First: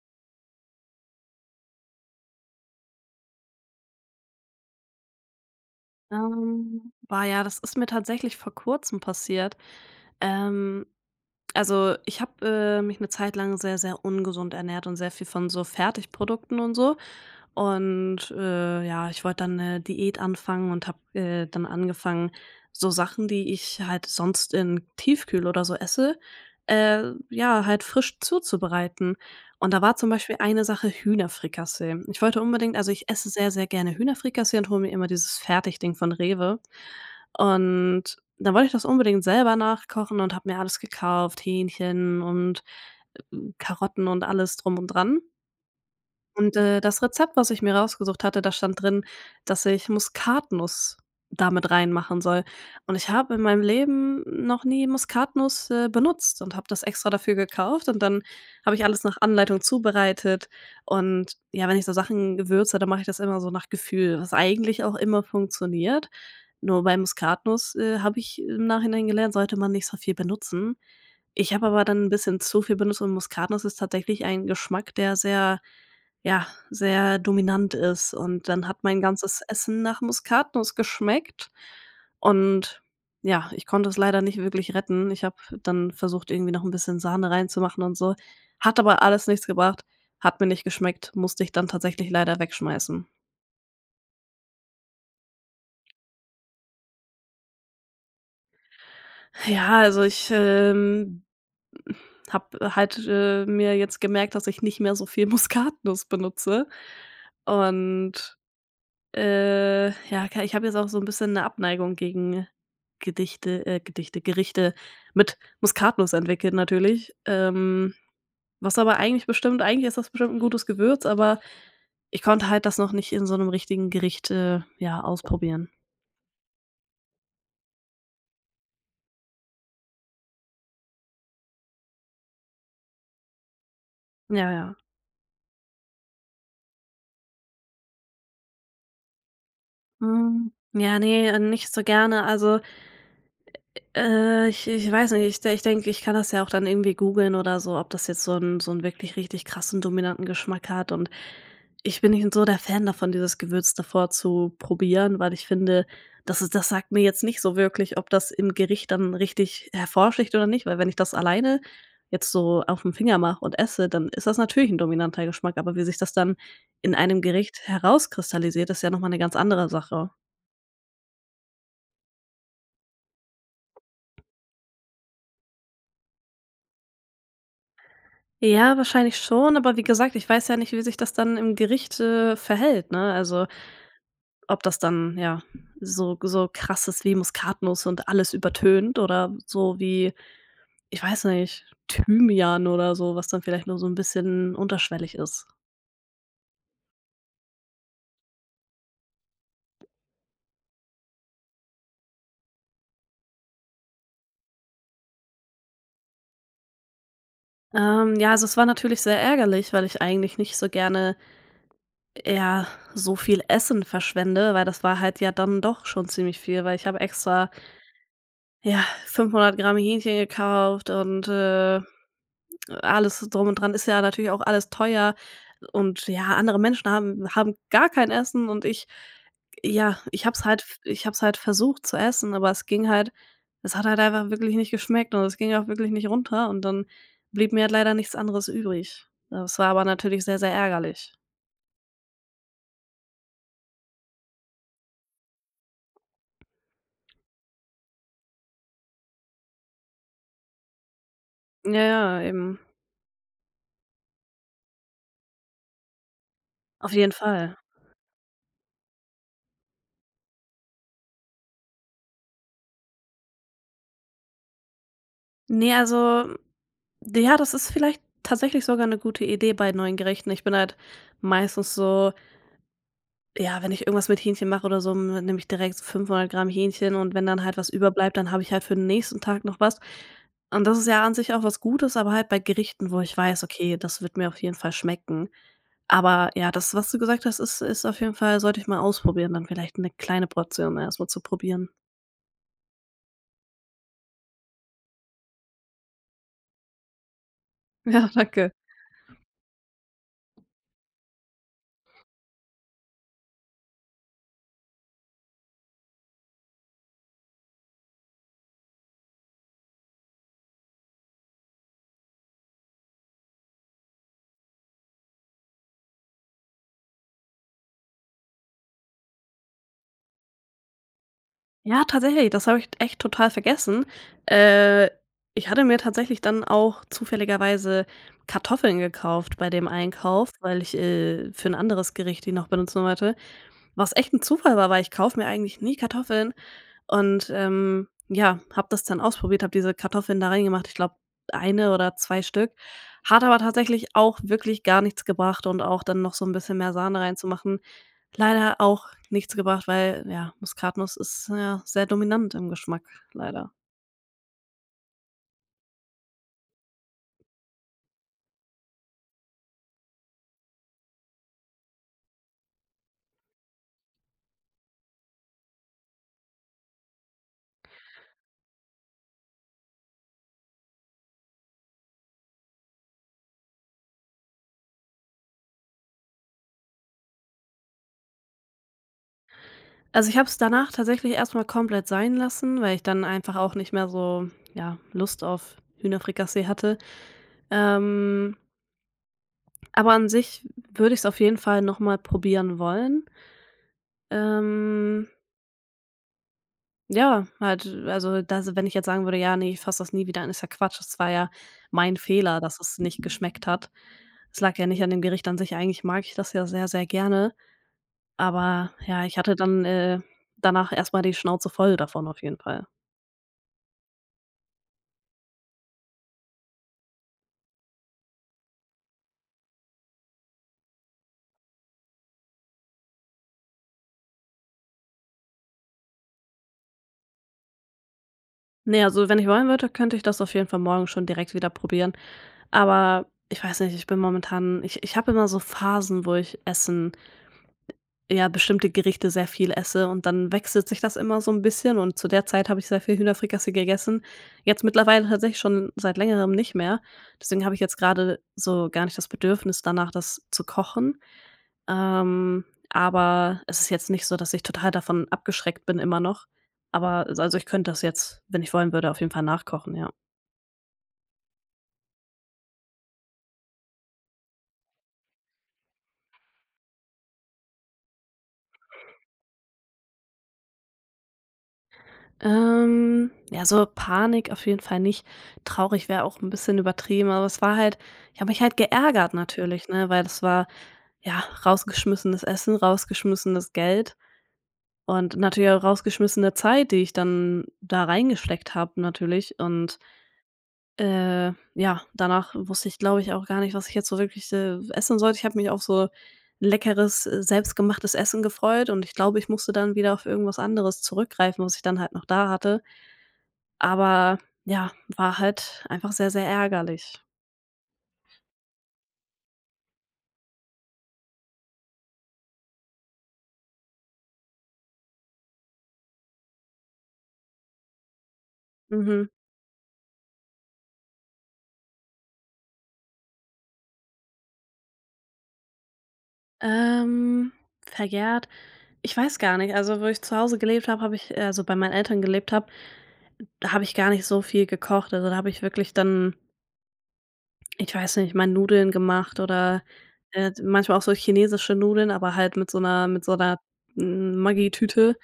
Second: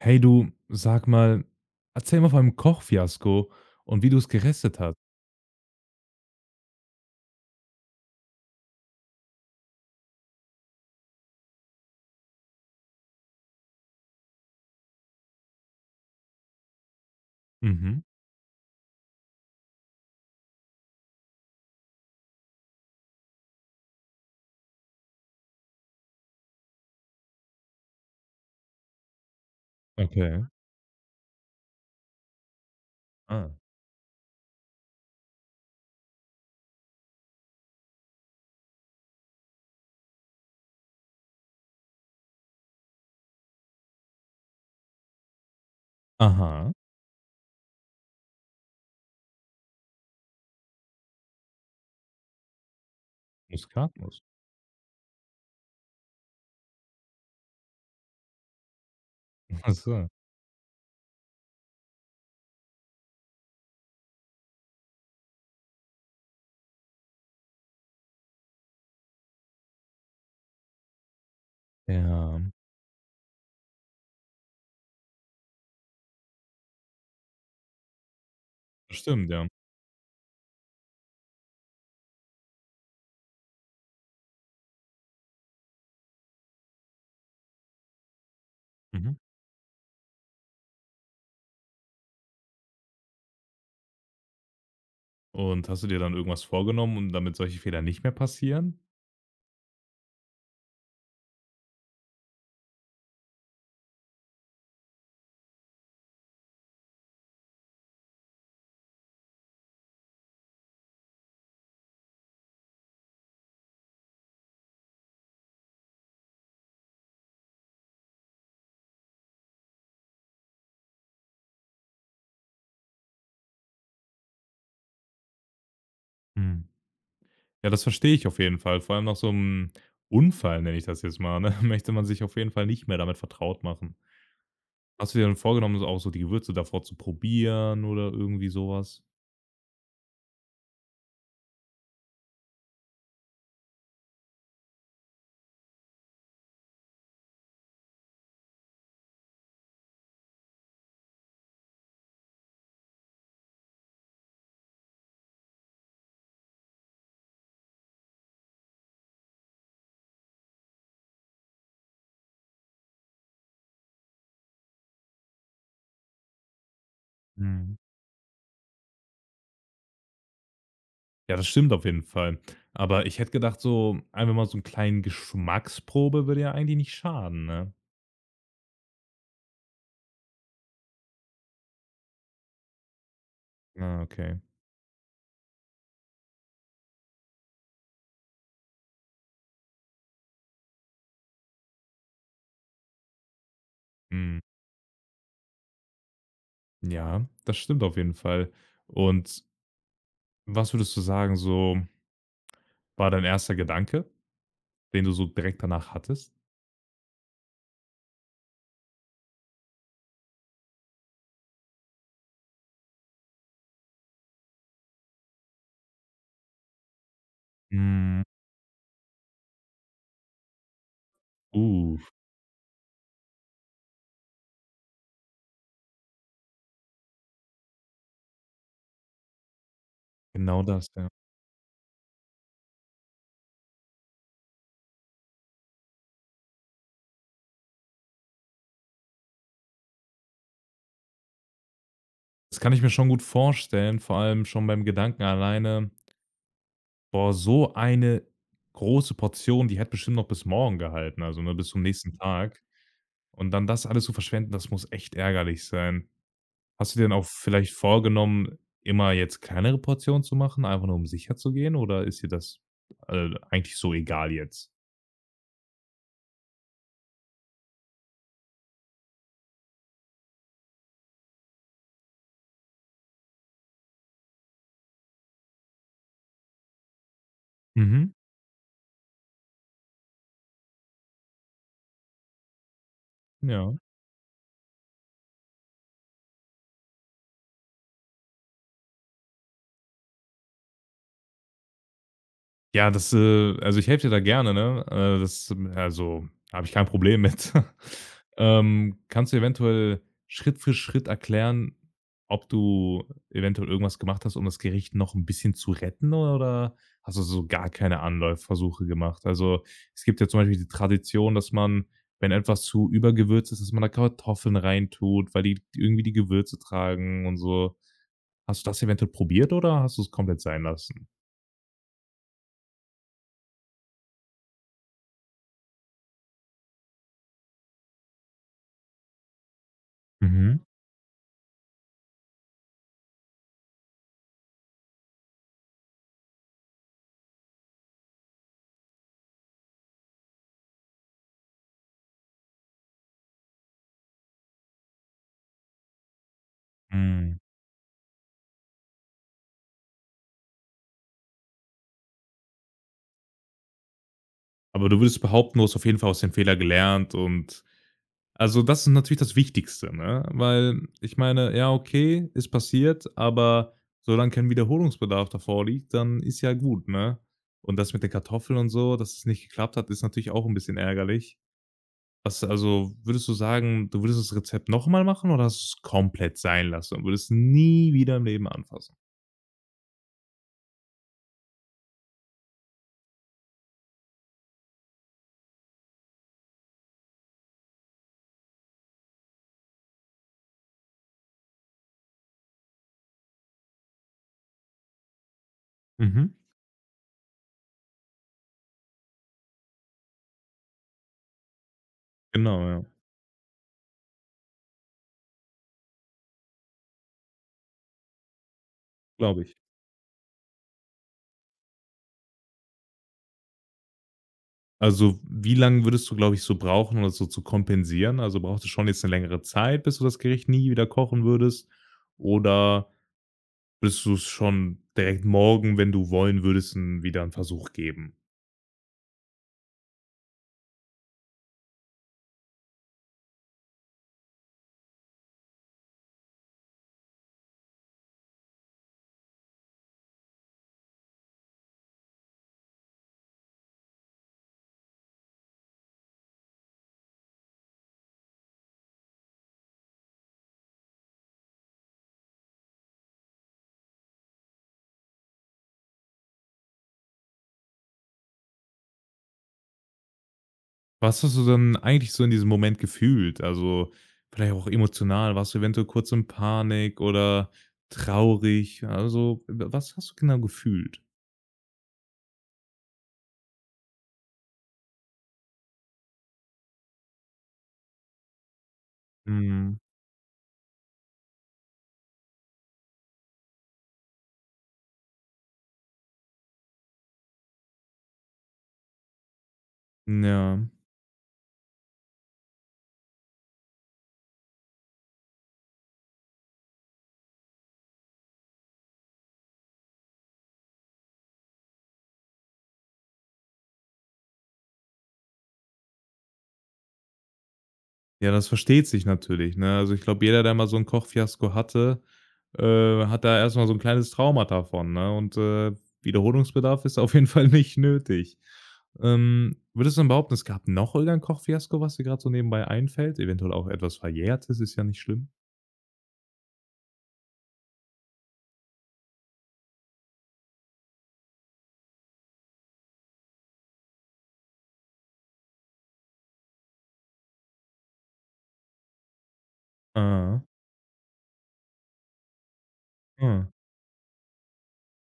Hey du, sag mal, erzähl mal von einem Kochfiasko und wie du es gerettet hast. Boah, ja, das ist mir tatsächlich vor Kurzem passiert. Ähm, also ich habe, mich eine Zeit lang sehr, sehr ungesund ernährt und sehr viel von so Fertigprodukten und so. Mhm, Und, ja, ich wollte dann eine Diät anfangen und habe, dann angefangen, so Sachen, die ich halt sonst in Tiefkühl oder so esse, äh, ja, halt frisch zuzubereiten. Und da war zum Beispiel okay. eine Sache Hühnerfrikassee. Ich wollte unbedingt, also ich esse Ah. sehr, sehr gerne Hühnerfrikassee und hole mir immer dieses Fertigding von Rewe. Und dann wollte ich das unbedingt selber nachkochen und habe mir alles gekauft, Hähnchen und Karotten und alles drum und dran. Und, Aha, das Rezept, was ich mir rausgesucht hatte, da stand drin, dass ich Muskatnuss damit reinmachen soll. Und ich habe in meinem Muskatnuss. Leben noch nie Muskatnuss benutzt und habe das extra dafür gekauft und dann habe ich alles nach Anleitung Ach so. zubereitet. Und ja, wenn ich so Sachen gewürze, dann mache ich das immer so nach Gefühl, was eigentlich auch immer funktioniert. Nur bei Muskatnuss habe ich im Nachhinein gelernt, sollte man nicht so viel benutzen. Ich habe aber dann ein Ja, bisschen zu viel benutzt und Muskatnuss ist tatsächlich ein Geschmack, der sehr, ja, sehr dominant ist, und dann hat mein stimmt, ganzes ja. Essen nach Muskatnuss geschmeckt, und ja, ich konnte es leider nicht wirklich retten. Ich habe dann versucht, irgendwie noch ein bisschen Sahne reinzumachen und so, hat aber Mhm. alles nichts gebracht, hat mir nicht geschmeckt, musste ich dann tatsächlich leider wegschmeißen. Und hast du dir dann irgendwas vorgenommen, um damit solche Fehler nicht mehr passieren? Ja, also ich, habe halt, mir jetzt gemerkt, dass ich nicht mehr so viel Muskatnuss benutze und ja, ke ich habe jetzt auch so ein bisschen eine Abneigung gegen Gerichte mit Muskatnuss entwickelt natürlich. Was aber eigentlich bestimmt Eigentlich ist das bestimmt ein gutes Gewürz, aber ich konnte halt das noch nicht in so einem richtigen Gericht, ja, ausprobieren. Hm. Ja, das verstehe ich auf jeden Fall. Vor allem nach so einem Unfall, nenne ich das jetzt mal, ne, möchte man sich auf jeden Fall nicht mehr damit vertraut machen. Ja, ja. Hast du dir dann vorgenommen, so auch so die Gewürze davor zu probieren oder irgendwie sowas? Hm, ja, ne, nicht so gerne. Also ich weiß nicht, ich denke, ich kann das ja auch dann irgendwie googeln oder so, ob das jetzt so 'n wirklich richtig krassen dominanten Geschmack hat, und ich bin nicht so der Fan davon, dieses Gewürz davor zu probieren, weil ich finde, das sagt mir jetzt nicht so wirklich, ob das im Gericht dann richtig hervorsticht oder nicht, weil wenn ich das alleine jetzt so auf dem Finger mache und esse, dann ist das natürlich ein dominanter Geschmack, aber wie sich das dann in einem Gericht herauskristallisiert, ist ja noch mal 'ne ganz andere Sache. Ja, das stimmt auf jeden Fall. Aber ich hätte gedacht, so einfach mal so 'n kleinen Geschmacksprobe würde ja eigentlich nicht schaden, ne? Ja, wahrscheinlich schon, aber wie gesagt, ich weiß ja nicht, wie sich das dann im Gericht, verhält, ne? Also, Ah, okay. ob das dann, ja, so krass ist wie Muskatnuss und alles übertönt, oder so wie, ich weiß nicht, Thymian oder so, was dann vielleicht nur so ein Mhm. bisschen unterschwellig ist. Ja, das stimmt auf jeden Fall. Und was würdest du sagen, so war dein erster Gedanke, den du so direkt danach hattest? Ja, also, es war natürlich sehr ärgerlich, weil ich eigentlich nicht so gerne, ja, so viel Essen verschwende, weil das war halt ja dann doch schon ziemlich viel, weil ich habe extra, Mhm. ja, 500 Gramm Hähnchen gekauft und, Uh, alles drum und dran ist ja natürlich auch alles teuer, und ja, andere Menschen haben gar kein Essen, und ich, ja, ich habe es genau halt das, ich ja. habe es halt versucht zu essen, aber es hat halt einfach wirklich nicht geschmeckt, und es ging auch wirklich nicht runter, und dann blieb mir halt leider nichts anderes übrig. Das war aber natürlich sehr, sehr ärgerlich. Das kann ich mir schon gut vorstellen, vor allem schon beim Gedanken alleine: „Boah, so eine große Portion, die hätte bestimmt noch bis morgen gehalten“, also, ne, bis Ja, zum nächsten ja, eben. Tag. Und dann das alles zu verschwenden, das muss echt ärgerlich sein. Auf Hast du dir jeden denn auch Fall. vielleicht vorgenommen, immer jetzt kleinere Portionen zu machen, einfach nur um sicher zu gehen, oder ist dir das, eigentlich so egal jetzt? Ne, also ja, das ist vielleicht tatsächlich sogar eine gute Idee bei neuen Gerichten. Ich bin halt meistens so. Ja, wenn ich irgendwas mit Hähnchen mache oder so, n nehme ich direkt so 500 Gramm Hähnchen, und wenn dann halt was Mhm, überbleibt, dann habe ich halt für den nächsten Tag noch was. Und das ist ja an sich auch was Gutes, aber halt bei Gerichten, wo ich weiß: ja. „Okay, das wird mir auf jeden Fall schmecken.“ Aber ja, das, was du gesagt hast, ist auf jeden Fall, sollte ich mal ausprobieren, dann vielleicht eine kleine Portion erstmal zu probieren. Ja, das, also, ich helfe dir da gerne, ne? Das also, habe ich kein Problem mit. Ja, danke. Kannst du eventuell Schritt für Schritt erklären, ob du eventuell irgendwas gemacht hast, um das Gericht noch ein bisschen zu retten oder hast du so gar keine Anlaufversuche gemacht? Also, es gibt ja zum Beispiel die Tradition, dass man, wenn etwas zu übergewürzt ist, dass man da Kartoffeln reintut, weil die irgendwie die Gewürze tragen und so. Hast du das eventuell probiert oder hast du es komplett sein lassen? Ja, tatsächlich, das habe ich echt total vergessen. Äh, ich hatte mir tatsächlich dann auch zufälligerweise Kartoffeln gekauft bei dem Einkauf, Mhm, weil ich, für ein anderes Gericht die noch benutzen wollte, was echt ein Zufall war, weil ich kaufe mir eigentlich nie Kartoffeln. Und, ja, habe das dann ausprobiert, habe diese Kartoffeln da reingemacht, ich glaube, eine oder 2 Stück. Hat aber tatsächlich auch wirklich gar nichts gebracht, und auch dann noch so ein bisschen mehr Sahne hm. reinzumachen, leider auch nichts gebracht, weil, ja, Muskatnuss ist, ja, sehr dominant im Geschmack, leider. Aber du würdest behaupten, du hast auf jeden Fall aus dem Fehler gelernt und also, das ist natürlich das Wichtigste, ne? Weil ich meine, ja, okay, ist passiert, aber solange kein Wiederholungsbedarf davor liegt, dann ist ja gut, ne? Und das mit den Kartoffeln und so, dass es nicht geklappt hat, ist natürlich auch ein bisschen ärgerlich. Was also, würdest du sagen, du würdest das Rezept noch mal machen oder hast du's komplett sein lassen und würdest nie wieder im Leben anfassen? Also, ich habe es danach tatsächlich erstmal komplett sein lassen, weil ich dann einfach auch nicht mehr so, ja, Lust auf Hühnerfrikassee hatte. Ähm, aber an sich würde ich es auf jeden Fall noch mal probieren wollen. Ähm Mhm. Ja, halt, also, das, wenn ich jetzt sagen würde: „Ja, nee, ich fasse das nie wieder an“, ist ja Quatsch. Es war ja mein Fehler, dass Genau, es ja, nicht geschmeckt hat. Es lag ja nicht an dem Gericht an sich. Eigentlich mag ich das ja sehr, sehr gerne, aber ja, ich hatte glaube ich. dann, danach erst mal die Schnauze voll davon auf jeden Fall. Also, wie lange würdest du, glaube ich, so brauchen, um das so zu kompensieren? Also, brauchst du schon jetzt eine längere Zeit, bis du das Gericht nie wieder kochen würdest? Oder würdest du es schon direkt morgen, wenn du wollen würdest, 'n wieder einen Versuch geben? Ne, also, wenn ich wollen würde, könnte ich das auf jeden Fall morgen schon direkt wieder probieren, aber ich weiß nicht, ich bin momentan, ich habe immer so Phasen, wo ich Essen ja, bestimmte Gerichte sehr viel esse, und dann wechselt sich das immer so ein bisschen, und zu der Zeit habe ich sehr viel Hühnerfrikassee gegessen. Jetzt mittlerweile tatsächlich schon seit Längerem nicht mehr. Deswegen habe ich jetzt gerade so gar nicht das Bedürfnis danach, das zu kochen. Ähm, aber es ist jetzt nicht so, dass ich total davon abgeschreckt bin immer noch. Aber also, ich könnte das jetzt, wenn ich wollen würde, auf jeden Fall nachkochen, ja. Was hast du denn eigentlich so in diesem Moment gefühlt? Also, vielleicht auch emotional? Warst du eventuell kurz in Panik oder traurig? Also, was hast du genau gefühlt? Ja, so Panik auf jeden Fall nicht. Traurig wäre auch ein bisschen übertrieben, aber es war halt, ich habe mich halt geärgert natürlich, Mhm. ne, weil das war, ja, rausgeschmissenes Essen, rausgeschmissenes Geld und natürlich auch rausgeschmissene Zeit, die ich dann da reingesteckt habe natürlich, und, Ja. Ja, danach wusste ich, glaube ich, auch gar nicht, was ich jetzt so wirklich, essen sollte. Ich habe mich auf so leckeres, selbstgemachtes Essen gefreut, und ich glaube, ich musste dann wieder auf irgendwas anderes zurückgreifen, was ich dann halt noch da hatte. Aber ja, war halt einfach sehr, sehr ärgerlich. Ja, das versteht sich natürlich, ne? Also, ich glaube, jeder, der mal so 'n Kochfiasko hatte, hat da erst mal so 'n kleines Trauma davon, ne? Und Wiederholungsbedarf ist auf jeden Fall nicht nötig. Mhm. Würdest du denn behaupten, es gab noch irgend ein Kochfiasko, was dir grad so nebenbei einfällt? Eventuell auch etwas Verjährtes, ist ja nicht schlimm. Ähm, verjährt, ich weiß gar nicht. Also, wo ich zu Hause gelebt habe, habe ich, also, bei meinen Eltern gelebt habe, da habe ich gar nicht so viel gekocht. Also, da habe ich wirklich dann, ich weiß nicht, mal Nudeln gemacht oder, Ah, manchmal auch so chinesische Nudeln, aber halt mit so einer ah, Maggi-Tüte.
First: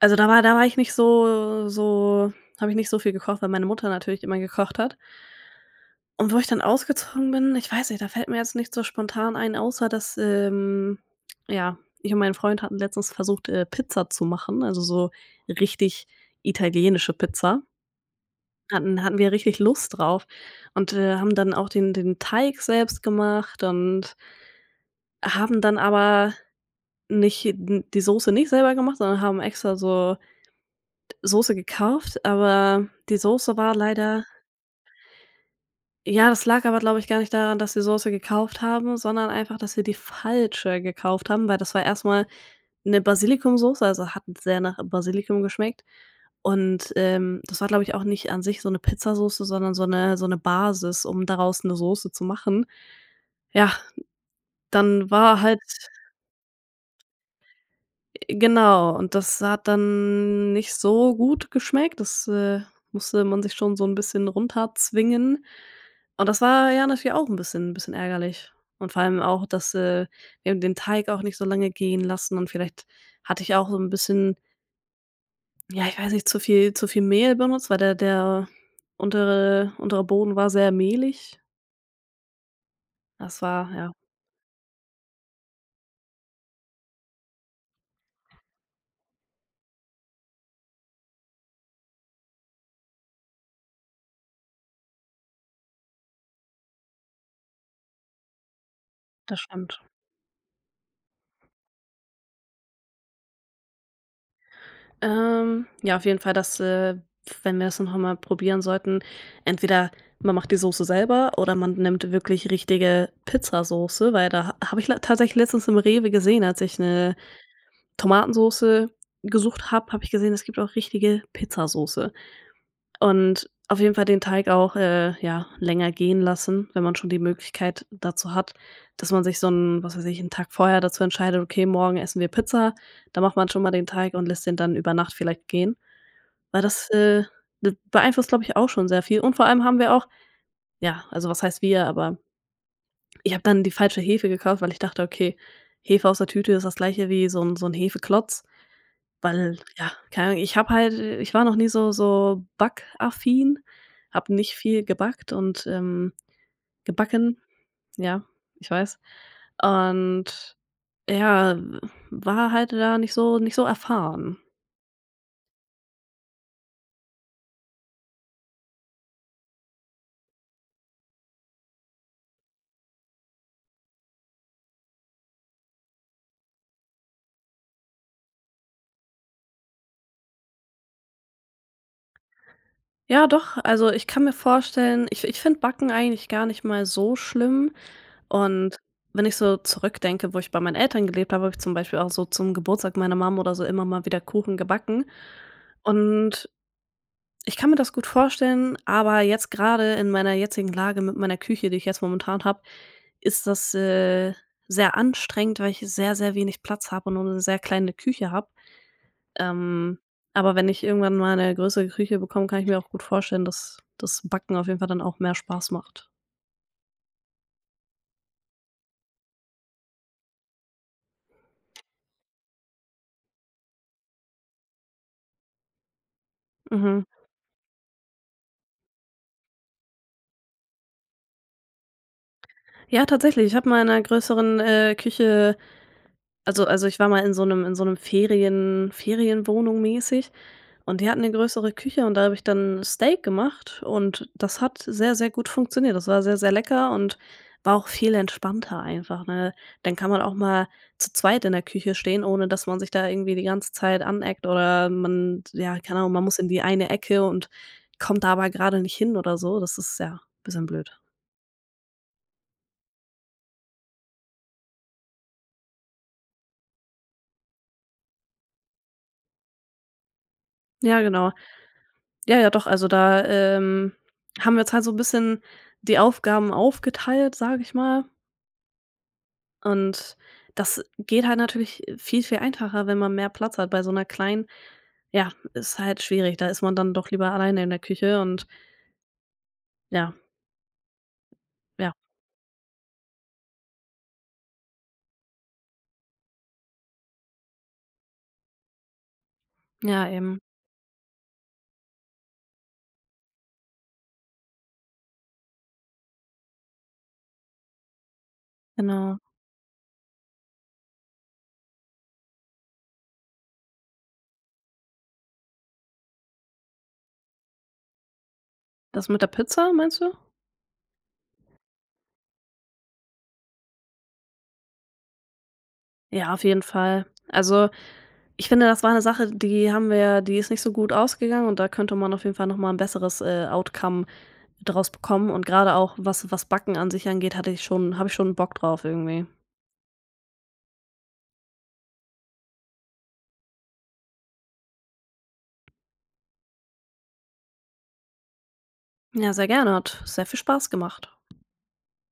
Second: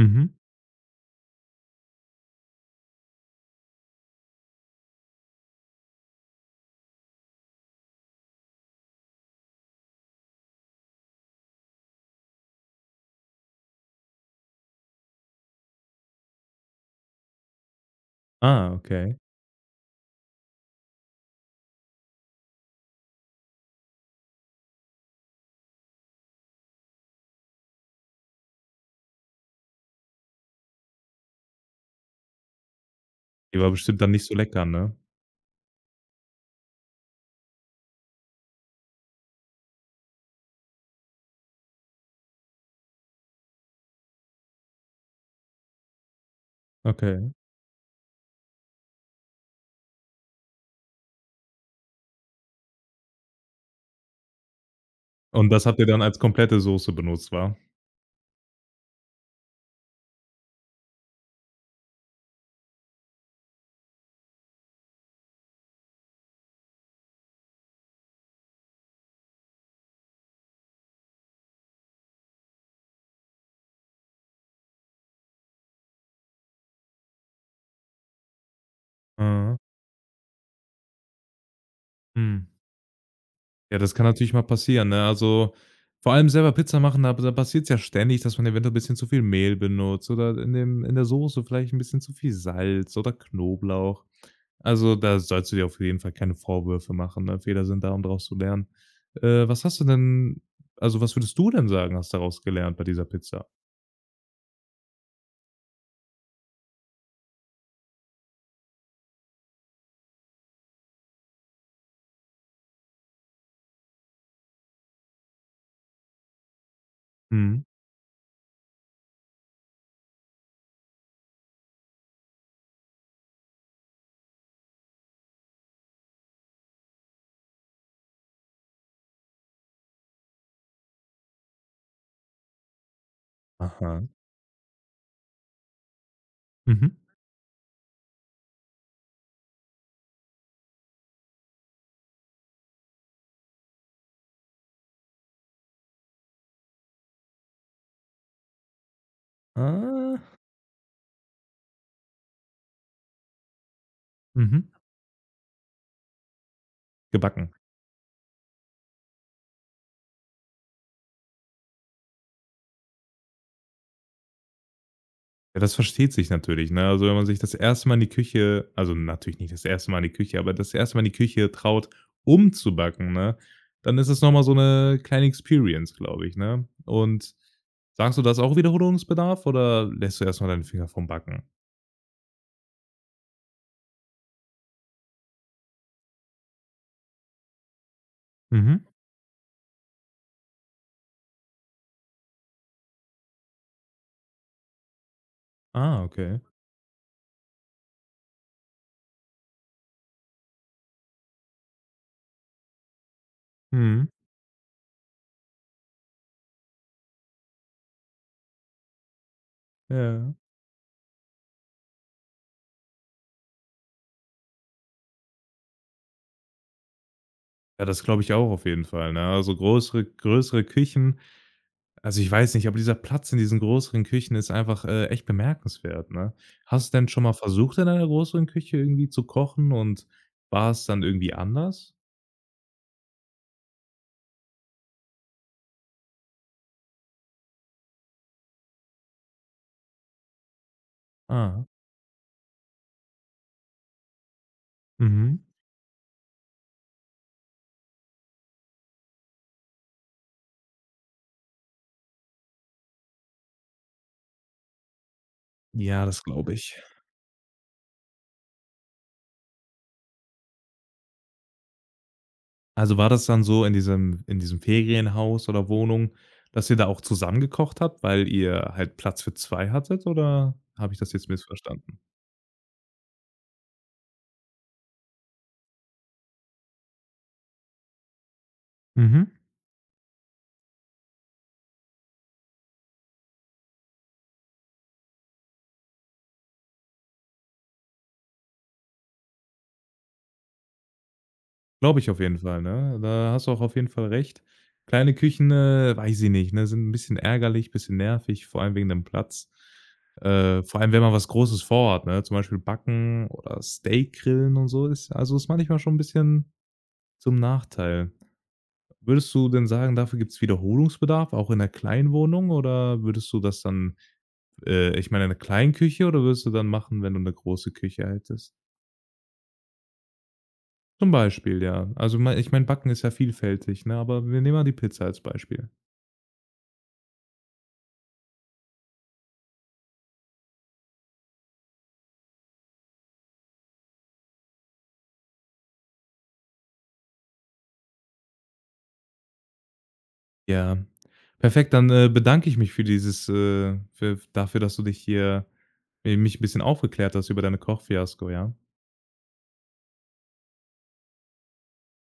Also, da war ich nicht so, so habe ich nicht so viel gekocht, weil meine Mutter natürlich immer gekocht hat. Und wo ich dann ausgezogen bin, ich weiß nicht, da fällt mir jetzt nicht so spontan ein, außer dass, ja, ich und mein Freund hatten letztens versucht, Pizza zu machen, also so richtig italienische Pizza. Ah, Hatten okay. hatten wir richtig Lust drauf, und, haben dann auch den Teig selbst gemacht und haben dann aber nicht die Soße nicht selber gemacht, sondern haben extra so Soße gekauft, aber die Soße Die war war bestimmt dann leider. nicht so lecker, ne? Ja, das lag aber, glaube ich, gar nicht daran, dass wir Soße gekauft haben, sondern einfach, dass wir die falsche gekauft haben, weil das war erstmal eine 'ne Basilikumsoße, also hat sehr nach Basilikum geschmeckt. Und, Okay. Das war, glaube ich, auch nicht an sich so 'ne Pizzasoße, sondern so eine Basis, um daraus eine Soße zu machen. Ja, dann war Und halt. das habt ihr dann als komplette Soße benutzt, wa? Genau, und das hat dann nicht so gut geschmeckt. Das, musste man sich schon so ein bisschen runterzwingen. Und das war ja natürlich auch ein bisschen ärgerlich. Und vor allem auch, dass, wir haben den Teig auch nicht so lange gehen lassen, und vielleicht hatte ich auch so ein bisschen, ja, ich weiß nicht, zu viel Mehl benutzt, weil der Mhm. untere Boden war sehr mehlig. Mhm. Das war Ja, ja, das kann natürlich mal passieren, ne? Also, vor allem selber Pizza machen, da passiert es ja ständig, dass man eventuell ein bisschen zu viel Mehl benutzt oder in der Soße vielleicht ein bisschen zu viel Salz oder Knoblauch. Also, da sollst du dir auf jeden Fall keine Vorwürfe machen, ne? Fehler sind da, um daraus zu lernen. das Was hast stimmt. du denn also, was würdest du denn sagen, hast daraus gelernt bei dieser Pizza? Ja, auf jeden Fall, dass, wenn wir das noch mal probieren sollten, entweder man macht die Soße selber oder man nimmt wirklich richtige Pizzasoße, weil da ha habe ich le tatsächlich letztens im Rewe gesehen, als ich eine Mhm. Tomatensoße gesucht habe, habe ich gesehen, es gibt auch richtige Pizzasoße. Und auf jeden Fall den Teig auch, ja, länger gehen lassen, wenn man schon die Möglichkeit dazu hat, dass man sich so 'n, was weiß ich, einen Tag vorher dazu entscheidet: „Okay, morgen essen wir Pizza.“ Da macht man schon mal den Aha. Teig und lässt den dann über Nacht vielleicht gehen. Weil Mhm. das, d beeinflusst, glaube ich, auch schon sehr viel. Und vor allem haben wir auch, ja, also was heißt wir, aber ich habe dann die falsche Hefe gekauft, weil ich dachte: „Okay, Hefe aus der Tüte ist das Gleiche wie so 'n Hefeklotz.“ Weil, ja, Ah. keine Ahnung, ich habe halt ich war noch nie so backaffin, habe nicht Mhm. viel gebackt und, gebacken, Gebacken. ja, ich weiß. Und ja, war halt da nicht so erfahren. Ja, das versteht sich natürlich, ne? Also, wenn man sich das erste Mal in die Küche also, natürlich nicht das erste Mal in die Küche, aber das erste Mal in die Küche traut, umzubacken ne, dann ist es noch mal so eine kleine Experience, glaube ich, ne? Und sagst du, das auch Wiederholungsbedarf oder lässt du erst mal deine Finger vom Backen? Ja, doch. Also, ich kann mir vorstellen, ich finde Backen eigentlich gar nicht mal so schlimm. Und Mhm. wenn ich so zurückdenke, wo ich bei meinen Eltern gelebt habe, habe ich zum Beispiel auch so zum Geburtstag meiner Mom oder so immer mal wieder Kuchen gebacken. Ah, okay. Und ich kann mir das gut vorstellen, aber jetzt gerade in meiner jetzigen Lage mit meiner Küche, die ich jetzt momentan habe, ist das, Mhm. Sehr anstrengend, weil ich sehr, sehr wenig Platz habe und nur eine sehr kleine Küche habe. Ähm, Ja. aber wenn ich irgendwann mal eine größere Küche bekomme, kann ich mir auch gut vorstellen, dass das Backen auf jeden Fall dann auch mehr Spaß macht. Ja, das glaube ich auch auf jeden Fall, ne? Also, größere Küchen. Also, ich weiß nicht, aber dieser Platz in diesen größeren Küchen ist einfach, echt bemerkenswert, ne? Hast du Mhm. denn schon mal versucht, in einer größeren Küche irgendwie zu kochen und war es dann irgendwie anders? Ja, tatsächlich, ich habe mal in einer größeren, Küche, also, ich war mal in so einem, Ferienwohnung mäßig. Und die hatten eine Ah, größere Küche, und da habe ich dann Steak gemacht, und das hat sehr, sehr mhm. gut funktioniert. Das war sehr, sehr lecker und war auch viel entspannter einfach, ne? Dann kann man auch mal zu zweit in der Küche stehen, ohne dass man sich da irgendwie die ganze Zeit aneckt oder man, ja, keine Ja, Ahnung, das man muss in glaube die ich. eine Ecke und kommt da aber grade nicht hin oder so. Das ist ja ein bisschen blöd. Also, war das dann so in diesem Ferienhaus oder Wohnung, dass ihr da auch zusammen gekocht habt, weil ihr halt Platz für 2 hattet oder habe ich Ja, das jetzt genau. missverstanden? Ja, ja, doch, also da, haben wir jetzt halt so 'n bisschen die Aufgaben aufgeteilt, sage ich mal. Mhm. Und das geht halt natürlich viel, viel einfacher, wenn man mehr Platz hat. Bei so einer kleinen, ja, ist halt schwierig. Da ist man dann doch lieber alleine in der Küche, und ja, ja, Glaube ich auf jeden Fall, ne? Da hast du auch auf jeden Fall recht. Kleine Küchen, weiß ich nicht, ne, sind ein bisschen ärgerlich, bisschen nervig, vor allem wegen dem Platz. ja, eben, Vor allem, wenn man was Großes vorhat, ne, zum Beispiel backen oder Steak grillen und so ist also, ist manchmal schon ein bisschen zum Nachteil. genau. Würdest du denn sagen, dafür gibt's Wiederholungsbedarf, auch in 'ner Kleinwohnung oder würdest du das dann ich meine, eine Kleinküche oder würdest du dann machen, wenn du eine große Küche hättest? Das mit der Pizza, meinst du? Zum Beispiel, ja. Also, mei ich meine, Backen ist ja vielfältig, ne, aber wir nehmen mal die Pizza als Beispiel. Ja, auf jeden Fall. Also, ich finde, das war eine Sache, die haben wir ja, die ist nicht so gut ausgegangen, und da könnte man auf jeden Fall noch mal 'n besseres, Outcome draus bekommen, und gerade auch, was Backen an sich angeht, hatte ich schon habe ich schon Bock drauf irgendwie. Ja, perfekt, dann, bedanke ich mich für dieses, für dafür, dass du dich hier mi mich ein bisschen aufgeklärt hast über deine Kochfiasko, ja? Ja, sehr gerne, hat sehr viel Spaß gemacht.